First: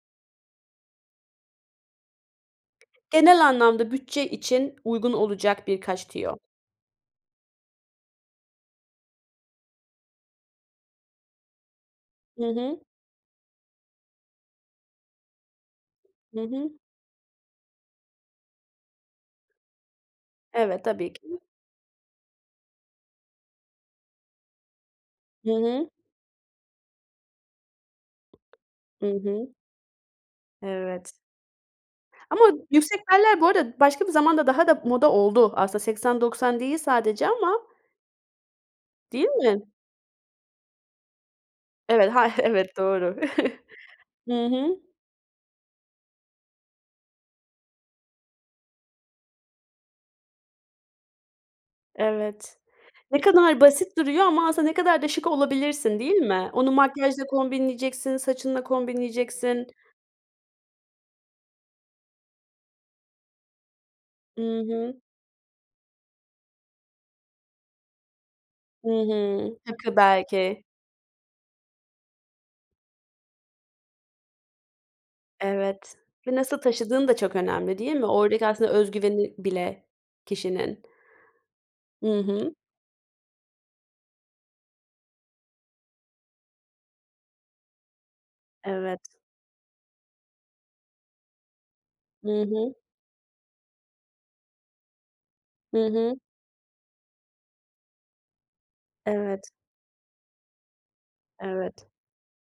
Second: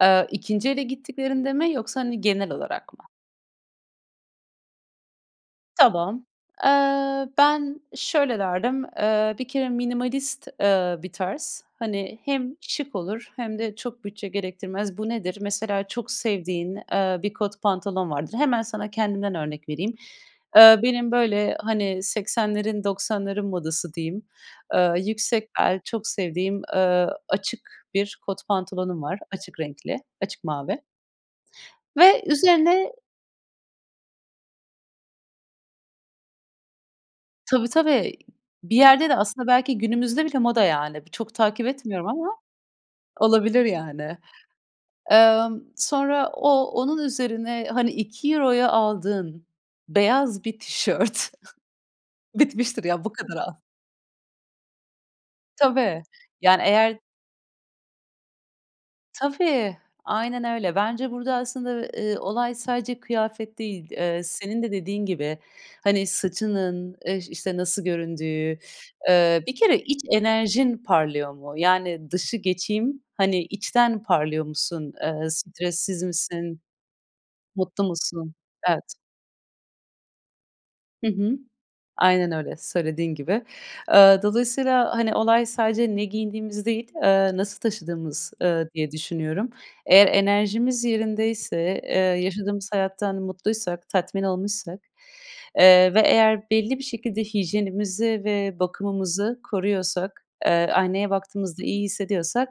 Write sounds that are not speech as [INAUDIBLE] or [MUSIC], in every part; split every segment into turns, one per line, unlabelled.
Eee, 2'nci ele gittiklerinde mi yoksa hani genel olarak mı?
Genel anlamda bütçe için uygun olacak birkaç
Tamam.
tüyo.
Eee, ben şöyle derdim, eee, bir kere minimalist, eee, bir tarz. Hani
Hı
hem
hı.
şık olur hem de çok bütçe gerektirmez. Bu nedir? Mesela çok
Hı
sevdiğin,
hı.
eee, bir kot pantolon vardır. Hemen sana kendimden örnek vereyim: Eee,
Evet,
benim,
tabii ki.
böyle, hani, 80'lerin 90'ların modası diyeyim, eee,
Hı
yüksek bel,
hı.
çok sevdiğim, eee, açık bir kot pantolonum
Hı
var,
hı.
açık renkli, açık mavi.
Evet.
Ve
Ama
üzerine
yüksek beller bu arada başka bir zamanda daha da moda oldu. Aslında 80-90 değil sadece ama.
Tabii, tabii, bir yerde de
Değil
aslında
mi?
belki günümüzde bile moda yani. Bi çok takip etmiyorum
Evet, hay
ama
Evet, doğru.
olabilir
[CHUCKLES]
yani.
Hı hı.
Emm, sonra o onun üzerine, hani, €2'ya aldığın beyaz bir tişört [CHUCKLES]
Evet.
bitmiştir ya, bu
Ne
kadar al.
kadar basit duruyor ama aslında ne kadar da şık olabilirsin,
Tabii,
değil mi?
yani,
Onu
eğer
makyajla kombinleyeceksin, saçınla kombinleyeceksin.
Tabii, aynen öyle. Bence burada aslında, eee, olay sadece kıyafet değil, eee,
I
senin de
hı.
dediğin gibi, hani, saçının, eee, işte, nasıl göründüğü,
Hı
[SUCKS TEETH] ııı, bir
hı.
kere
Takı,
iç
belki.
enerjin parlıyor mu? Yani, dışı geçeyim, hani, içten parlıyor musun? Eee,
Evet
stressiz
ve nasıl
misin?
taşıdığın da çok önemli,
Mutlu
değil mi
musun?
oradaki aslında öz
Evet.
güveni bile kişinin.
Hı hı,
Hı
aynen
hı.
öyle, söylediğin gibi. Eee, dolayısıyla, hani, olay sadece ne giydiğimiz değil, eee, nasıl taşıdığımız, ııı, diye
Evet.
düşünüyorum. Eğer enerjimiz yerindeyse, eee,
Hı
yaşadığımız
hı.
hayattan mutluysak, tatmin olmuşsak,
Hı
eee, ve
hı.
eğer belli bir şekilde hijyenimizi ve bakımımızı
Evet.
koruyorsak, eee, aynaya baktığımızda iyi
Evet.
hissediyorsak,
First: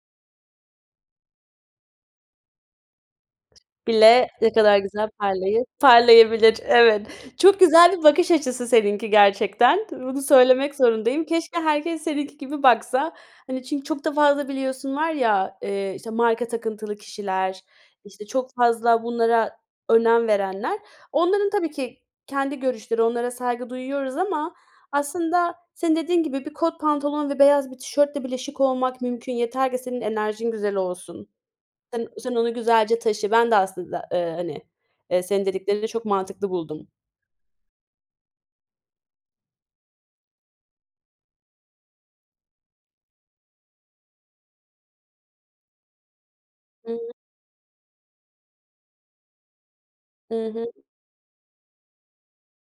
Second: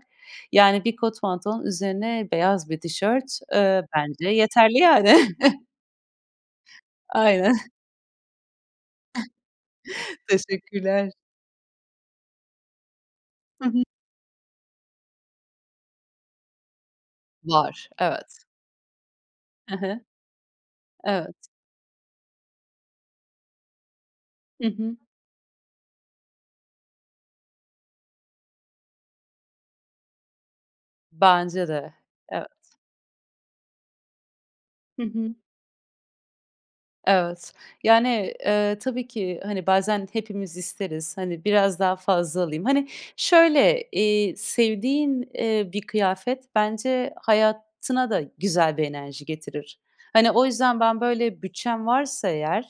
yani, bir kot pantolon, üzerine beyaz bir tişört, eee,
Bile
bence
ne kadar
yeterli
güzel
yani.
parlayı
[CHUCKLES]
parlayabilir. Evet,
Aynen.
çok
[CHUCKLES]
güzel bir bakış açısı seninki gerçekten,
[CHUCKLES]
bunu söylemek
Teşekkürler.
zorundayım. Keşke herkes seninki gibi baksa. Hani,
Hı hı.
çünkü çok da fazla biliyorsun var ya, eee, işte, marka takıntılı kişiler,
Var,
işte
evet.
çok fazla bunlara
Hı hı.
önem verenler.
Evet.
Onların tabii ki kendi görüşleri, onlara saygı duyuyoruz ama
Hı hı.
aslında senin dediğin gibi bir kot pantolon ve beyaz bir tişörtle bile şık olmak mümkün, yeter ki senin enerjin güzel olsun.
Bence de.
Sen sen onu
Evet.
güzelce taşı. Ben de aslında, eee, hani,
Hı
eee,
hı.
senin dediklerini de çok mantıklı buldum.
Evet, yani, eee, tabii ki, hani, bazen hepimiz isteriz. Hani, biraz daha fazla alayım. Hani, şöyle, eee, sevdiğin, eee, bir kıyafet
Hıı.
bence hayatına da güzel bir enerji getirir. Hani, o
Hı hı.
yüzden ben, böyle, bütçem varsa eğer,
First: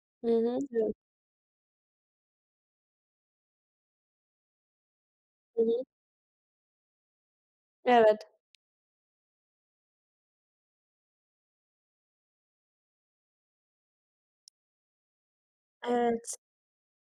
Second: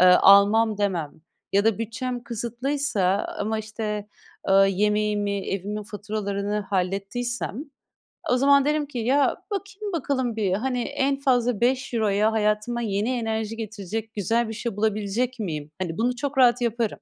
eee,
Hı hı,
almam
evet.
demem ya da bütçem kısıtlıysa ama, işte, eee, yemeğimi,
Hı
evimin
hı.
faturalarını hallettiysem,
Evet.
o zaman derim ki, ya, bakayım bakalım bir, hani, en fazla €5'ya hayatıma yeni enerji getirecek güzel bir şey bulabilecek miyim? Hani, bunu çok
Evet.
rahat yaparım.